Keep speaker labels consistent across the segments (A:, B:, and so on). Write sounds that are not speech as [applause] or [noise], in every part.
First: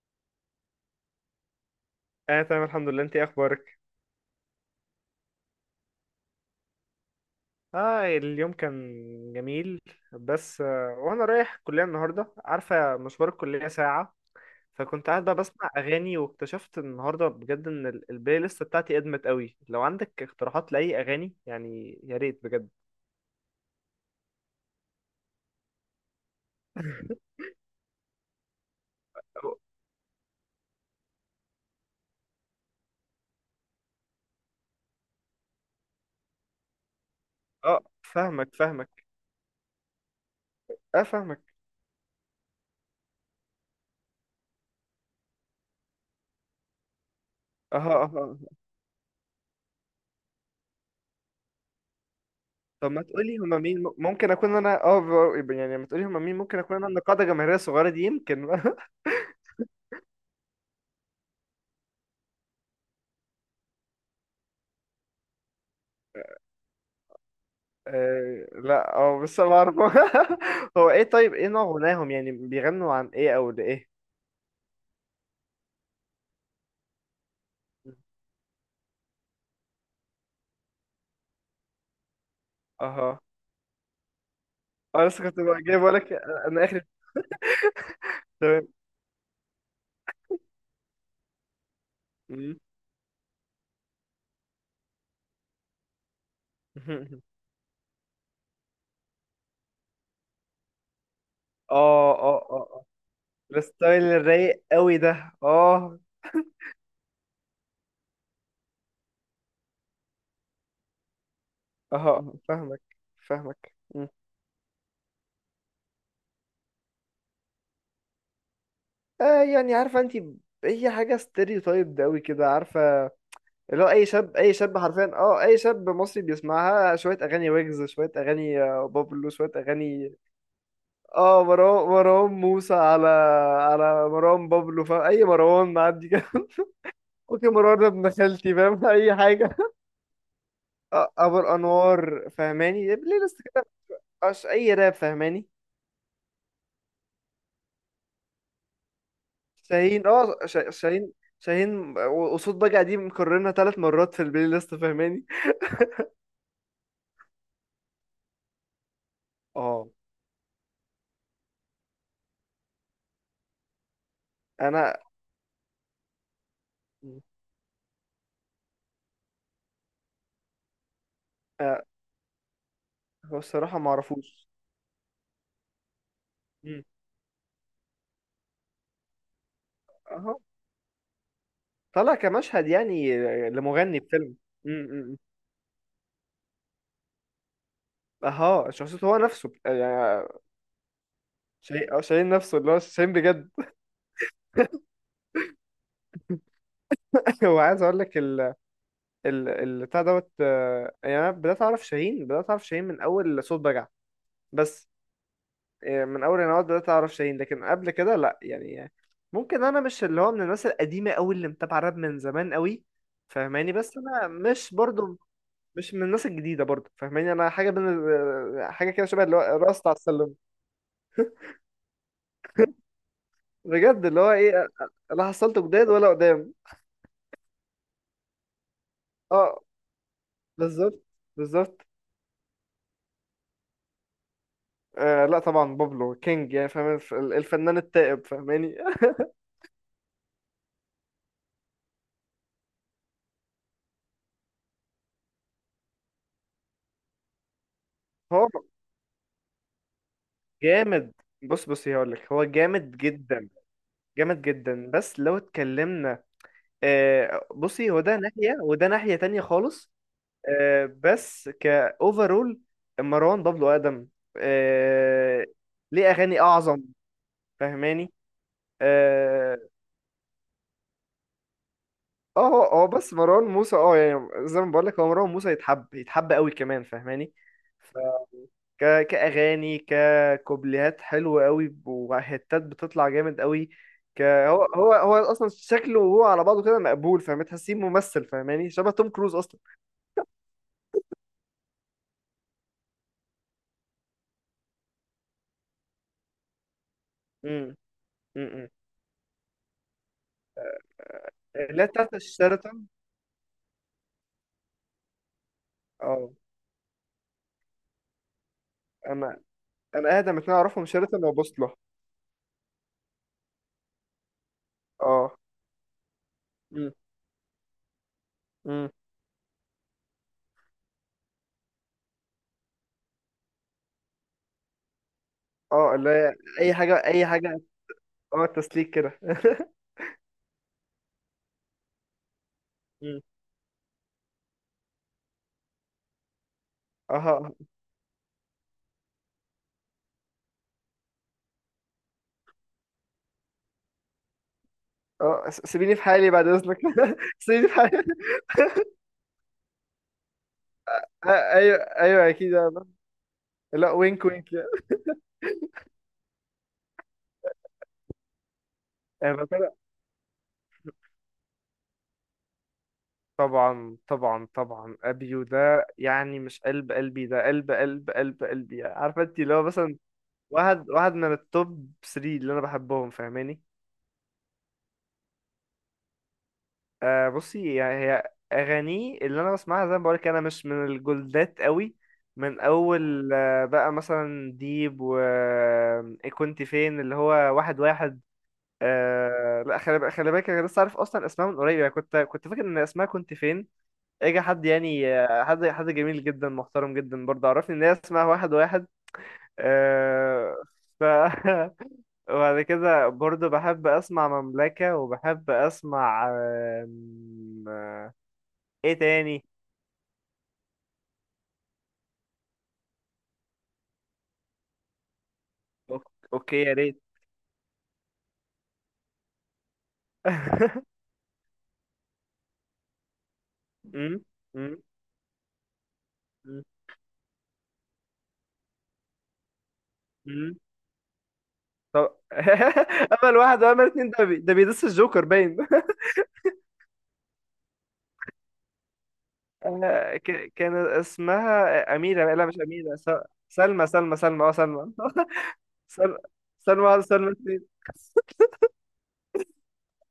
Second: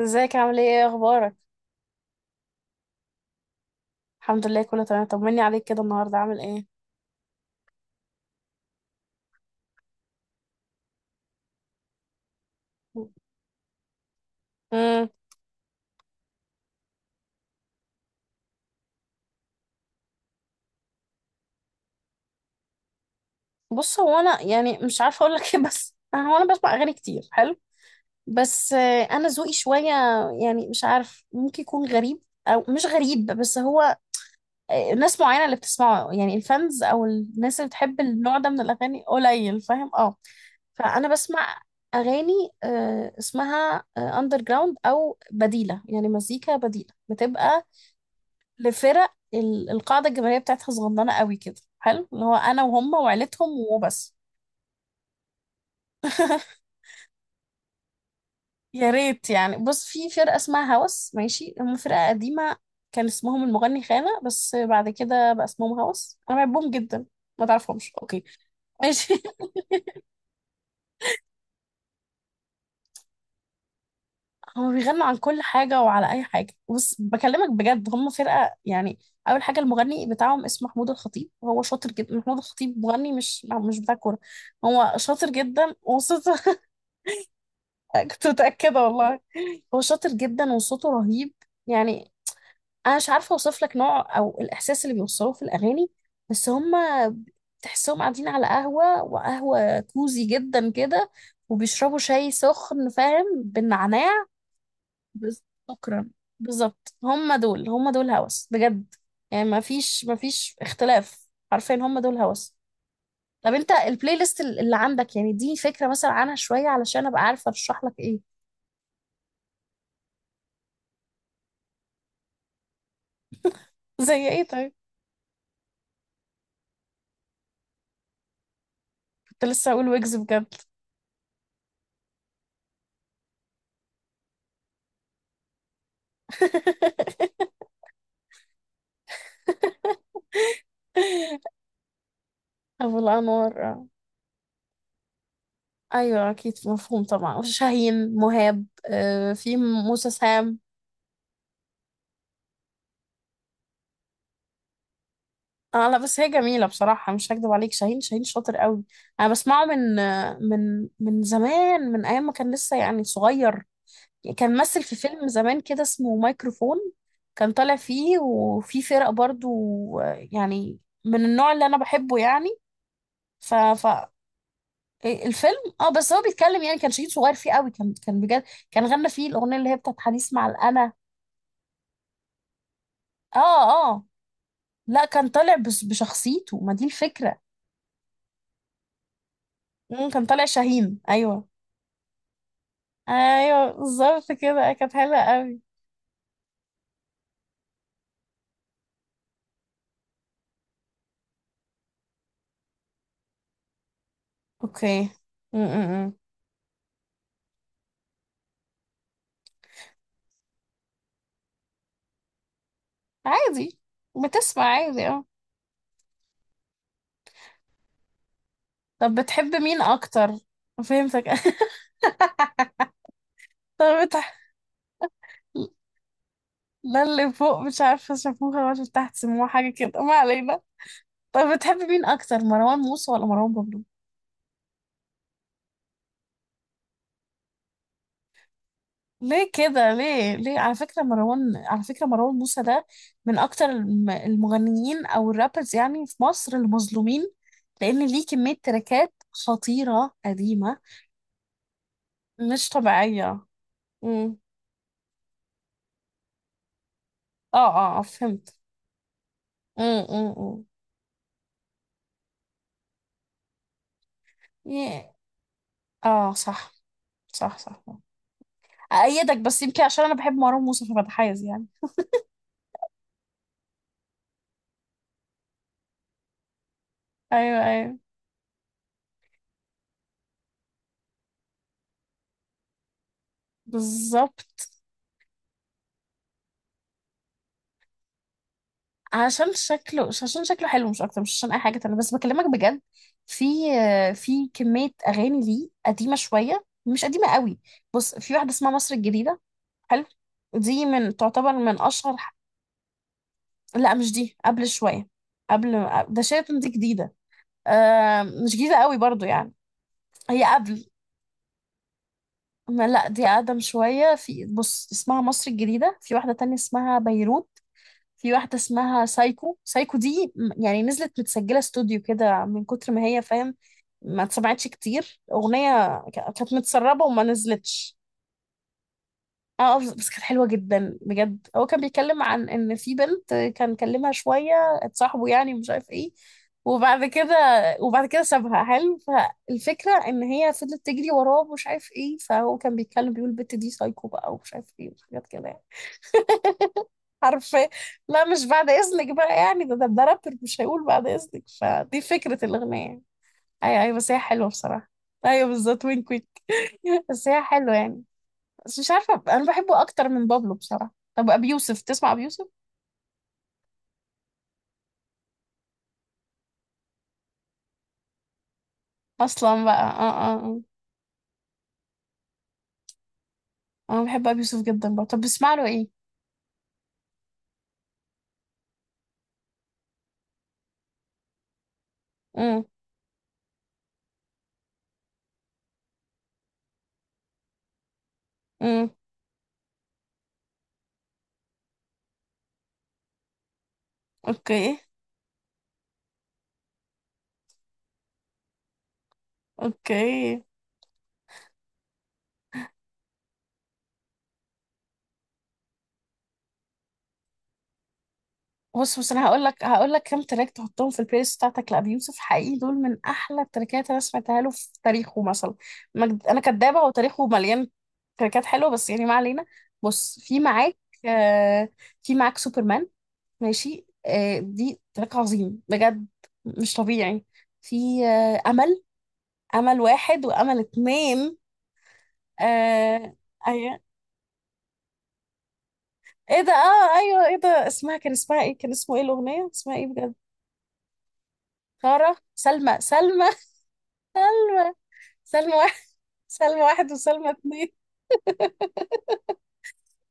A: ازيك؟ عامل ايه؟ ايه اخبارك؟
B: اه، تمام، الحمد لله. انت ايه اخبارك؟
A: الحمد لله، كله تمام. طمني عليك، كده النهارده عامل ايه؟
B: اه اليوم كان جميل. بس وانا رايح الكليه النهارده، عارفه مشوار الكليه ساعه. فكنت
A: امم
B: قاعد بقى بسمع اغاني، واكتشفت النهارده بجد ان البلاي ليست بتاعتي ادمت قوي. لو عندك اقتراحات لاي اغاني يعني، يا ريت بجد.
A: بص، هو انا يعني مش عارفه اقول لك ايه، بس هو انا بسمع اغاني كتير.
B: [laughs]
A: حلو. بس انا ذوقي
B: اه
A: شويه. يعني مش عارف، ممكن يكون غريب او مش غريب، بس هو ناس معينه اللي بتسمعه، يعني الفانز او الناس اللي بتحب النوع
B: فاهمك،
A: ده من
B: فاهمك.
A: الاغاني قليل. فاهم؟ اه.
B: اه
A: فانا
B: فاهمك.
A: بسمع اغاني اسمها اندر جراوند او بديله، يعني مزيكا بديله بتبقى
B: اه، اه. آه. أه.
A: لفرق القاعدة الجماهيرية بتاعتها صغننة قوي كده. حلو، اللي هو انا
B: طب،
A: وهم
B: ما تقولي
A: وعيلتهم
B: هما مين،
A: وبس.
B: ممكن اكون انا، يعني ما تقولي هما مين ممكن
A: [laughs]
B: اكون انا النقاده الجماهيريه الصغيره دي، يمكن. [laughs]
A: يا ريت يعني، بص، في فرقة اسمها هوس، ماشي؟ هم فرقة قديمة. كان اسمهم المغني خانة، بس بعد كده بقى اسمهم هوس. انا بحبهم جدا. ما تعرفهمش؟ اوكي،
B: لا،
A: ماشي.
B: بس ما اعرف. [laughs] هو ايه؟ طيب، ايه نوع غناهم؟ يعني بيغنوا عن ايه او لايه؟
A: [laughs] هم بيغنوا عن كل حاجة وعلى اي حاجة. بص، بكلمك بجد، هم فرقة يعني. اول حاجة، المغني بتاعهم اسمه محمود الخطيب، وهو شاطر جدا. محمود الخطيب مغني،
B: اها.
A: مش بتاع كورة. هو
B: انا لسه
A: شاطر
B: كنت بقى
A: جدا
B: جاي بقولك،
A: وصوته.
B: انا
A: [laughs]
B: اخر.
A: [laughs] كنت
B: تمام.
A: متأكدة والله. هو شاطر جدا وصوته رهيب، يعني.
B: مم.
A: أنا مش عارفة أوصف لك نوع أو الإحساس اللي بيوصلوه في الأغاني، بس هما
B: [laughs]
A: تحسهم قاعدين على قهوة، وقهوة كوزي جدا كده، وبيشربوا
B: اه،
A: شاي
B: اه، اه، اه.
A: سخن، فاهم،
B: الستايل
A: بالنعناع.
B: الرايق قوي ده،
A: بس-
B: اه.
A: شكرا. بالظبط، هما دول هما دول هوس بجد. يعني ما فيش اختلاف. عارفين؟ هما دول
B: اه
A: هوس.
B: فاهمك،
A: طب انت
B: فاهمك. مم.
A: البلاي ليست اللي عندك، يعني دي فكرة مثلا عنها شوية، علشان ابقى عارفة ارشح لك ايه؟
B: يعني عارفه انت، اي حاجه ستيريوتايب ده قوي كده، عارفه. اللي هو اي
A: [laughs] زي
B: شاب،
A: ايه
B: اي
A: طيب؟
B: شاب حرفيا، اي شاب مصري بيسمعها شويه اغاني ويجز، شويه اغاني بابلو،
A: كنت
B: شويه
A: لسه اقول
B: اغاني.
A: ويجز بجد.
B: مروان موسى، على مروان بابلو. فاهم اي مروان معدي كده. [laughs]
A: [laughs]
B: اوكي، مروان ده ابن خالتي، فاهم. [laughs] اي حاجه. ابو الانوار، فاهماني
A: ابو
B: بلاي ليست
A: الانوار،
B: كده.
A: آه.
B: مبقاش اي راب، فاهماني.
A: ايوه، اكيد مفهوم طبعا. شاهين، مهاب، في
B: شاهين
A: موسى، سام.
B: شاهين. شاهين وصوت بقى، دي مكررنا ثلاث مرات في البلاي ليست، فاهماني.
A: اه، لا، بس هي جميله بصراحه، مش هكدب عليك. شاهين، شاهين شاطر قوي. انا بسمعه
B: اه
A: من زمان، من ايام ما كان لسه يعني صغير. كان مثل
B: انا
A: في فيلم زمان كده اسمه مايكروفون. كان طالع فيه، وفي فرق برضو. يعني من النوع اللي انا
B: آه،
A: بحبه يعني.
B: هو
A: ف...
B: الصراحه
A: ف
B: ما اعرفوش.
A: إيه، الفيلم. اه، بس هو بيتكلم يعني،
B: مم.
A: كان شهيد صغير فيه قوي، كان بجد. كان غنى فيه الاغنيه اللي هي بتاعت حديث
B: اهو،
A: مع الانا.
B: طلع كمشهد يعني،
A: اه،
B: لمغني
A: اه،
B: في فيلم. مم، مم،
A: لا،
B: مم.
A: كان طالع بس بشخصيته، ما دي الفكره.
B: اها، شخصيته هو نفسه
A: مم، كان
B: يعني.
A: طالع شاهين، ايوه.
B: شيء، شايل نفسه اللي هو شاهين بجد.
A: ايوه، بالظبط كده، كانت حلوه قوي.
B: [laughs] هو عايز اقول لك ال البتاع دوت، يعني انا بدات اعرف شاهين، بدات اعرف شاهين من اول صوت بجع. بس
A: اوكي. امم
B: من اول انا بدات اعرف شاهين، لكن قبل كده لا يعني. ممكن انا مش اللي هو من الناس القديمه قوي اللي متابعه راب من زمان قوي، فاهماني.
A: عادي.
B: بس انا
A: بتسمع
B: مش
A: عادي،
B: برضو،
A: اه.
B: مش من الناس الجديده برضو، فاهماني. انا حاجه بين حاجه كده
A: طب
B: شبه اللي هو
A: بتحب مين
B: الراس على
A: اكتر؟
B: السلم،
A: فهمتك. [laughs] طب
B: بجد اللي هو
A: بتح...
B: ايه، لا حصلت جداد ولا قدام.
A: لا، اللي فوق مش عارفه شافوها ولا تحت سموها،
B: اه
A: حاجه كده، ما علينا.
B: بالظبط.
A: طب بتحب
B: بالظبط.
A: مين اكتر، مروان موسى ولا مروان بابلو؟
B: لا طبعا، بابلو كينج يعني فاهم، الفنان التائب، فاهماني. [laughs]
A: ليه كده؟ ليه؟ على فكرة مروان، على فكرة مروان موسى ده من أكتر المغنيين أو الرابرز، يعني في مصر، المظلومين. لأن ليه
B: هو
A: كمية تراكات خطيرة قديمة
B: جامد. بص، بص، هقول لك، هو
A: مش
B: جامد
A: طبيعية.
B: جدا،
A: امم
B: جامد جدا. بس لو اتكلمنا،
A: اه،
B: بصي،
A: اه،
B: هو ده ناحية
A: فهمت.
B: وده ناحية تانية خالص.
A: امم امم
B: بس كأوفرول، مروان بابلو أقدم،
A: يه.
B: آه ليه
A: اه،
B: أغاني
A: صح،
B: أعظم،
A: صح، صح.
B: فاهماني.
A: أأيدك،
B: اه
A: بس يمكن عشان أنا بحب مروان موسى فبتحيز يعني.
B: اه هو بس مروان موسى، يعني زي ما بقول لك، هو مروان موسى يتحب، يتحب قوي كمان، فاهماني.
A: أيوه، أيوه،
B: كأغاني، ككوبليهات حلوة قوي، وهتات بتطلع جامد قوي.
A: بالظبط.
B: هو أصلا شكله، وهو على بعضه كده مقبول، فاهم، تحسيه ممثل، فاهماني، شبه توم كروز
A: عشان
B: أصلا.
A: شكله، مش عشان شكله حلو، مش اكتر، مش عشان اي حاجه تانية، بس بكلمك بجد. في في كميه اغاني ليه قديمه شويه، مش قديمه قوي.
B: امم،
A: بص، في واحده
B: امم.
A: اسمها مصر الجديده. حلو. دي من تعتبر من
B: لا، بتاعت
A: اشهر.
B: الشيراتون.
A: لا، مش دي، قبل شويه. قبل ده،
B: اه
A: شايف؟ دي جديده. مش جديده قوي برضو
B: أنا
A: يعني.
B: أنا أقدم
A: هي
B: اتنين أعرفهم،
A: قبل
B: شيراتون وبوصلة.
A: ما، لا، دي اقدم شويه. في، بص، اسمها
B: اه.
A: مصر الجديده. في واحده تانية
B: امم،
A: اسمها بيروت. في واحدة
B: امم.
A: اسمها سايكو. سايكو دي يعني نزلت متسجلة استوديو كده من كتر ما هي، فاهم. ما اتسمعتش كتير.
B: اه
A: أغنية
B: اللي هي
A: كانت
B: أي حاجة،
A: متسربة وما
B: أي حاجة.
A: نزلتش.
B: اه تسليك كده.
A: اه، بس
B: [laughs]
A: بس كانت حلوة جدا بجد. هو كان بيتكلم عن ان في
B: مم.
A: بنت كان كلمها شوية، اتصاحبوا يعني، مش عارف ايه، وبعد كده،
B: اه
A: وبعد كده سابها. حلو، فالفكرة ان هي فضلت تجري وراه، ومش عارف ايه، فهو كان بيتكلم بيقول البت دي سايكو بقى، ومش عارف ايه، وحاجات كده يعني.
B: سيبيني في حالي بعد اذنك.
A: [laughs]
B: [laughs] سيبيني
A: عارفة.
B: في حالي.
A: لا، مش بعد إذنك بقى يعني. ده رابر مش هيقول بعد إذنك،
B: ايوه،
A: فدي
B: ايوه،
A: فكرة
B: اكيد يا عم.
A: الأغنية يعني. أيوة،
B: لا،
A: أيوة، بس هي
B: وينك،
A: حلوة
B: وينك.
A: بصراحة. أيوة بالظبط، وين كويك. [laughs] بس هي حلوة يعني. بس مش عارفة، أنا
B: آه،
A: بحبه أكتر من بابلو بصراحة. طب أبي يوسف، تسمع أبي يوسف؟
B: طبعا، طبعا، طبعا، ابيو ده يعني مش قلب قلبي، ده قلب قلب قلب قلبي، يعني عارفه انت، اللي هو
A: أصلا بقى،
B: مثلا
A: آه، آه، آه.
B: واحد واحد من التوب 3 اللي انا بحبهم، فاهماني.
A: أنا بحب أبي يوسف جدا بقى. طب بسمع له إيه؟
B: بصي، يعني هي اغانيه اللي انا بسمعها، زي ما بقولك، انا مش من الجولدات قوي. من
A: امم
B: اول بقى مثلا ديب، و إيه كنت فين، اللي هو واحد واحد.
A: امم
B: لا، خلي بالك، خلي بالك، انا لسه عارف اصلا اسمها من قريب، يعني كنت فاكر ان اسمها كنت فين. اجى حد
A: أوكي،
B: يعني، حد جميل جدا، محترم جدا برضه، عرفني ان هي اسمها واحد واحد.
A: أوكي.
B: آه، ف [laughs] وبعد كده برضه بحب اسمع مملكة، وبحب اسمع. آم، آه، ايه
A: بص، انا هقول
B: تاني؟
A: لك هقول لك كام تراك تحطهم في البلاي ليست بتاعتك لابي يوسف. حقيقي دول من احلى التراكات انا سمعتها له في تاريخه، مثلا. انا
B: اوكي، يا
A: كدابه،
B: ريت.
A: وتاريخه مليان تراكات حلوه، بس يعني ما علينا. بص،
B: [laughs]
A: آه في معاك سوبرمان. ماشي،
B: أمم،
A: دي
B: أمم،
A: تراك عظيم بجد.
B: أمم،
A: مش طبيعي. في آه امل امل واحد
B: أمم.
A: وامل اتنين.
B: طب،
A: آه
B: [laughs] امل واحد
A: ايوه،
B: وامل اتنين، ده بيدس الجوكر باين. [laughs]
A: ايه ده، اه، ايوه، ايه ده، اسمها، كان اسمها ايه، كان اسمه ايه الاغنيه، اسمها ايه بجد.
B: كان اسمها
A: سارة،
B: اميرة، لا مش
A: سلمى،
B: اميرة.
A: سلمى.
B: سلمى، سلمى، سلمى،
A: [laughs] سلمى،
B: سلمى.
A: سلمى واحد،
B: سنة
A: سلمى
B: سنة
A: واحد
B: واحدة،
A: وسلمى
B: سنة اتنين.
A: اتنين.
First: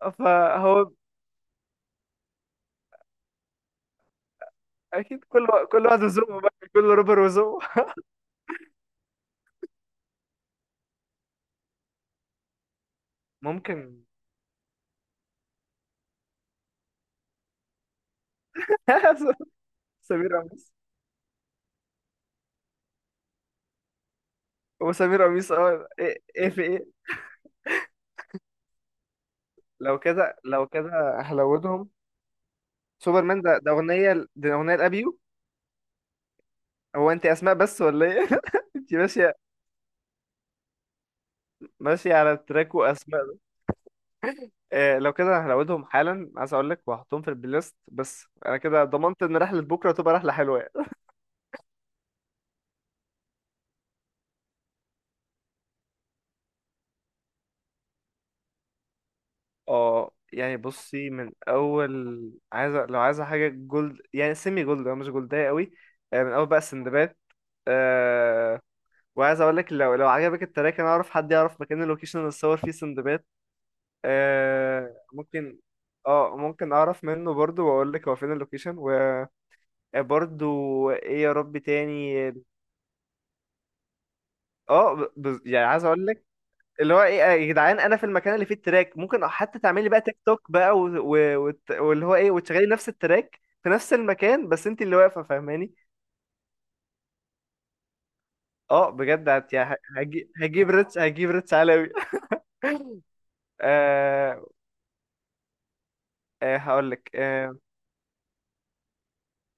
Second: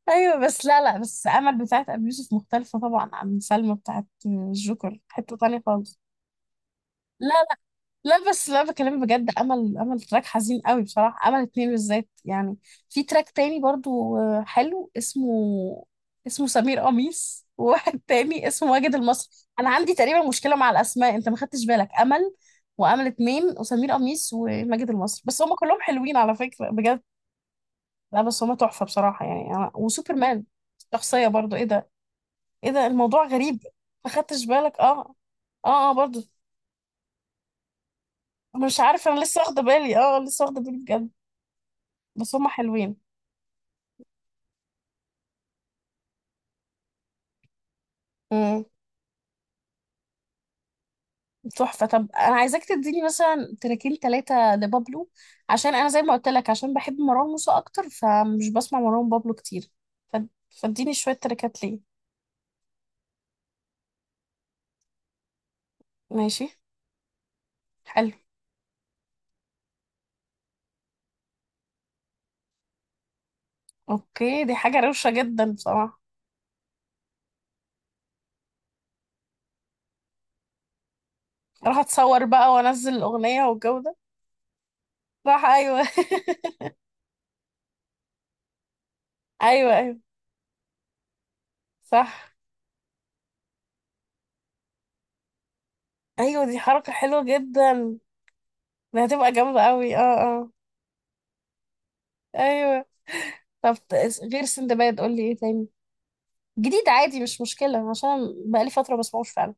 B: [laughs]
A: ايوه، بس، لا،
B: فهو
A: لا، بس امل بتاعت ابي يوسف مختلفه طبعا عن سلمى بتاعت الجوكر،
B: أكيد،
A: حته تانية
B: كل
A: خالص.
B: واحد وذوقه بقى، كل رابر
A: لا، لا،
B: وذوقه.
A: لا، بس لا، بكلم بجد، امل، امل تراك حزين قوي بصراحه، امل اتنين بالذات يعني. في تراك تاني
B: ممكن.
A: برضو، حلو، اسمه، اسمه سمير قميص، وواحد تاني اسمه واجد المصري.
B: [laughs]
A: انا عندي تقريبا
B: سمير
A: مشكله مع
B: قميص،
A: الاسماء. انت ما خدتش بالك؟ امل وامل اتنين وسمير قميص وماجد المصري،
B: وسمير
A: بس
B: قميص.
A: هم كلهم
B: اه
A: حلوين
B: ايه
A: على
B: إيه في
A: فكره
B: ايه؟
A: بجد. لا، بس هما تحفة بصراحة يعني. أنا وسوبرمان
B: لو كده
A: شخصية برضو. إيه ده،
B: هلودهم.
A: إيه ده، الموضوع
B: سوبرمان،
A: غريب.
B: ده
A: ما
B: أغنية،
A: خدتش
B: دي أغنية
A: بالك؟ أه،
B: لأبيو.
A: أه، أه، برضو.
B: هو أنت أسماء بس ولا ايه؟ [laughs]
A: مش
B: أنت
A: عارف، أنا
B: ماشية،
A: لسه واخدة بالي، أه، لسه واخدة بالي بجد.
B: ماشية على
A: بس هما
B: التراك
A: حلوين.
B: وأسماء. إيه، لو كده هلودهم حالا، عايز أقول لك وهحطهم في البلاي ليست. بس أنا
A: امم
B: كده ضمنت إن رحلة بكرة تبقى رحلة حلوة يعني.
A: تحفة. طب أنا عايزاك تديني مثلا تراكين 3 لبابلو، عشان أنا زي ما قلت لك، عشان بحب مروان موسى أكتر، فمش بسمع مروان بابلو كتير.
B: اه
A: ف-
B: يعني
A: فاديني
B: بصي،
A: شوية
B: من
A: تراكات ليه.
B: اول، لو عايزه حاجه جولد، يعني سيمي جولد، أو مش جولدية قوي. من
A: ماشي،
B: اول بقى السندباد.
A: حلو،
B: أه وعايز اقول لك، لو عجبك التراك، انا اعرف حد يعرف مكان اللوكيشن اللي اتصور فيه سندباد.
A: أوكي. دي حاجة
B: أه،
A: روشة جدا
B: ممكن.
A: بصراحة.
B: اه ممكن اعرف منه برضو، واقول لك هو فين اللوكيشن. وبرضو ايه يا رب
A: أروح
B: تاني.
A: أتصور بقى وأنزل الأغنية والجو ده. صح،
B: يعني
A: ايوه.
B: عايز اقول لك،
A: [laughs]
B: اللي هو ايه، يا جدعان، انا في المكان اللي فيه التراك، ممكن حتى
A: ايوه،
B: تعملي
A: ايوه،
B: بقى تيك توك بقى، واللي
A: صح،
B: هو ايه، وتشغلي نفس التراك في نفس المكان، بس انت اللي واقفه، فاهماني.
A: ايوه، دي حركة حلوة جدا.
B: اه
A: ده
B: بجد،
A: هتبقى جامدة
B: يعني
A: قوي، اه، اه،
B: هجيب ريتش، هجيب ريتش عالمي.
A: ايوه.
B: [laughs]
A: طب، غير
B: آه...
A: سندباد قول لي ايه تاني، جديد
B: هقول لك.
A: عادي مش مشكلة، عشان بقالي فترة بسمعوش فعلا.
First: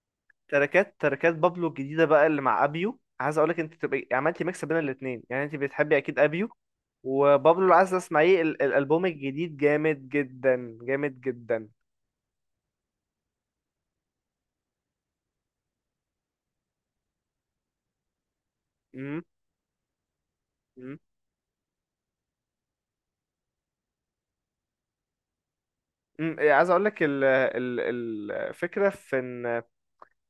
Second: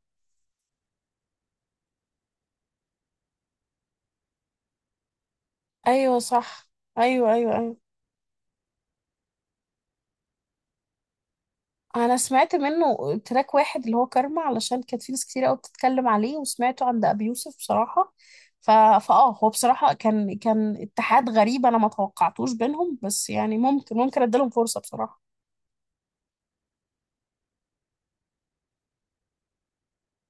B: تراكات بابلو الجديده بقى اللي مع ابيو، عايز اقول لك انت تبقى عملتي ميكس بين الاثنين، يعني انت بتحبي
A: ايوه،
B: اكيد ابيو
A: صح، ايوه، ايوه،
B: وبابلو. اللي
A: ايوه.
B: عايز اسمعيه الالبوم الجديد جامد جدا، جامد جدا.
A: انا سمعت منه تراك واحد اللي هو كارما، علشان كانت في ناس كتير قوي بتتكلم عليه، وسمعته عند ابي يوسف بصراحة. ف...
B: امم.
A: فاه هو بصراحة كان
B: إمم.
A: اتحاد غريب، انا ما توقعتوش بينهم، بس يعني ممكن اديلهم فرصة بصراحة.
B: مم، إيه، عايز اقول لك ال ال الفكره في ان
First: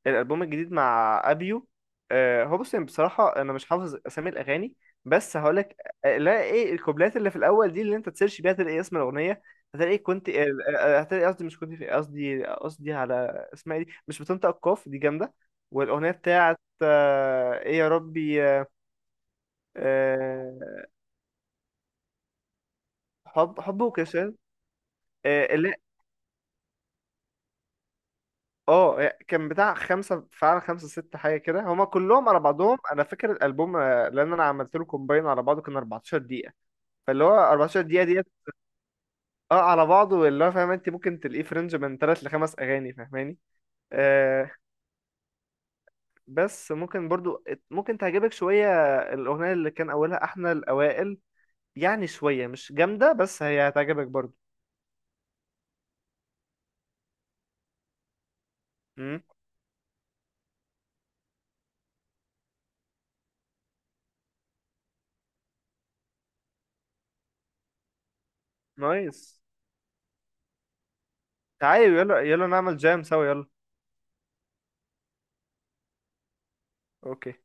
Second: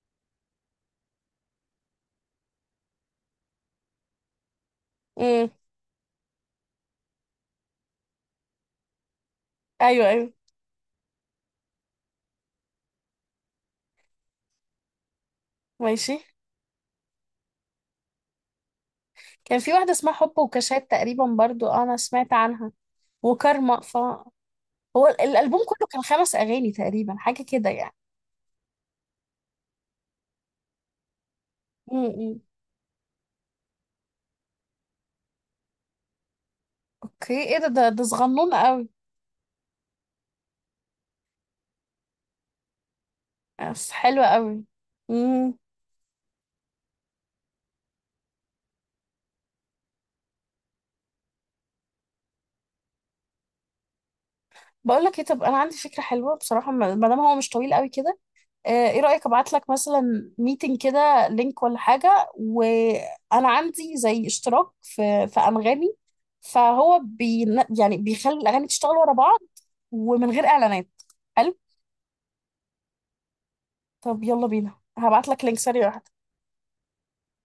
B: الالبوم الجديد مع ابيو. هو بص، يعني بصراحه انا مش حافظ اسامي الاغاني، بس
A: امم
B: هقول لك. لا، ايه الكوبلات اللي في الاول دي، اللي انت تسيرش بيها تلاقي اسم الاغنيه. هتلاقي
A: ايوه،
B: كنت
A: ايوه،
B: هتلاقي قصدي، مش كنت في، قصدي على اسمها إيه، دي مش بتنطق القاف دي، جامده. والاغنيه
A: ماشي.
B: بتاعت ايه يا ربي،
A: كان في واحدة اسمها حب وكاشات تقريبا برضو، أنا سمعت عنها وكارما.
B: حب وكسل.
A: هو الألبوم كله كان 5 أغاني تقريبا، حاجة كده يعني.
B: كان بتاع خمسة فعلا، خمسة ست حاجة كده هما كلهم على
A: امم
B: بعضهم. أنا فاكر الألبوم، لأن أنا عملت له كومباين على بعضه كان 14 دقيقة. فاللي هو
A: أوكي، إيه ده،
B: 14
A: ده
B: دقيقة ديت.
A: صغنون قوي.
B: اه على بعضه اللي هو فاهم، انت ممكن تلاقيه في رينج من تلات لخمس أغاني، فاهماني.
A: بس حلوة
B: آه
A: قوي. امم
B: بس ممكن برضو، ممكن تعجبك شوية. الأغنية اللي كان أولها إحنا الأوائل، يعني شوية مش جامدة، بس هي هتعجبك برضو.
A: بقول لك إيه، طب أنا عندي فكرة حلوة بصراحة، ما دام هو مش طويل قوي كده. ايه
B: مم.
A: رأيك، ابعت لك مثلا ميتنج كده، لينك ولا حاجة، وانا عندي زي اشتراك في انغامي. فهو يعني بيخلي الاغاني تشتغل ورا بعض،
B: نايس.
A: ومن غير اعلانات. حلو.
B: تعالي، يلا، يلا نعمل جام سوا، يلا.
A: طب، يلا بينا، هبعت لك لينك سريع.
B: أوكي.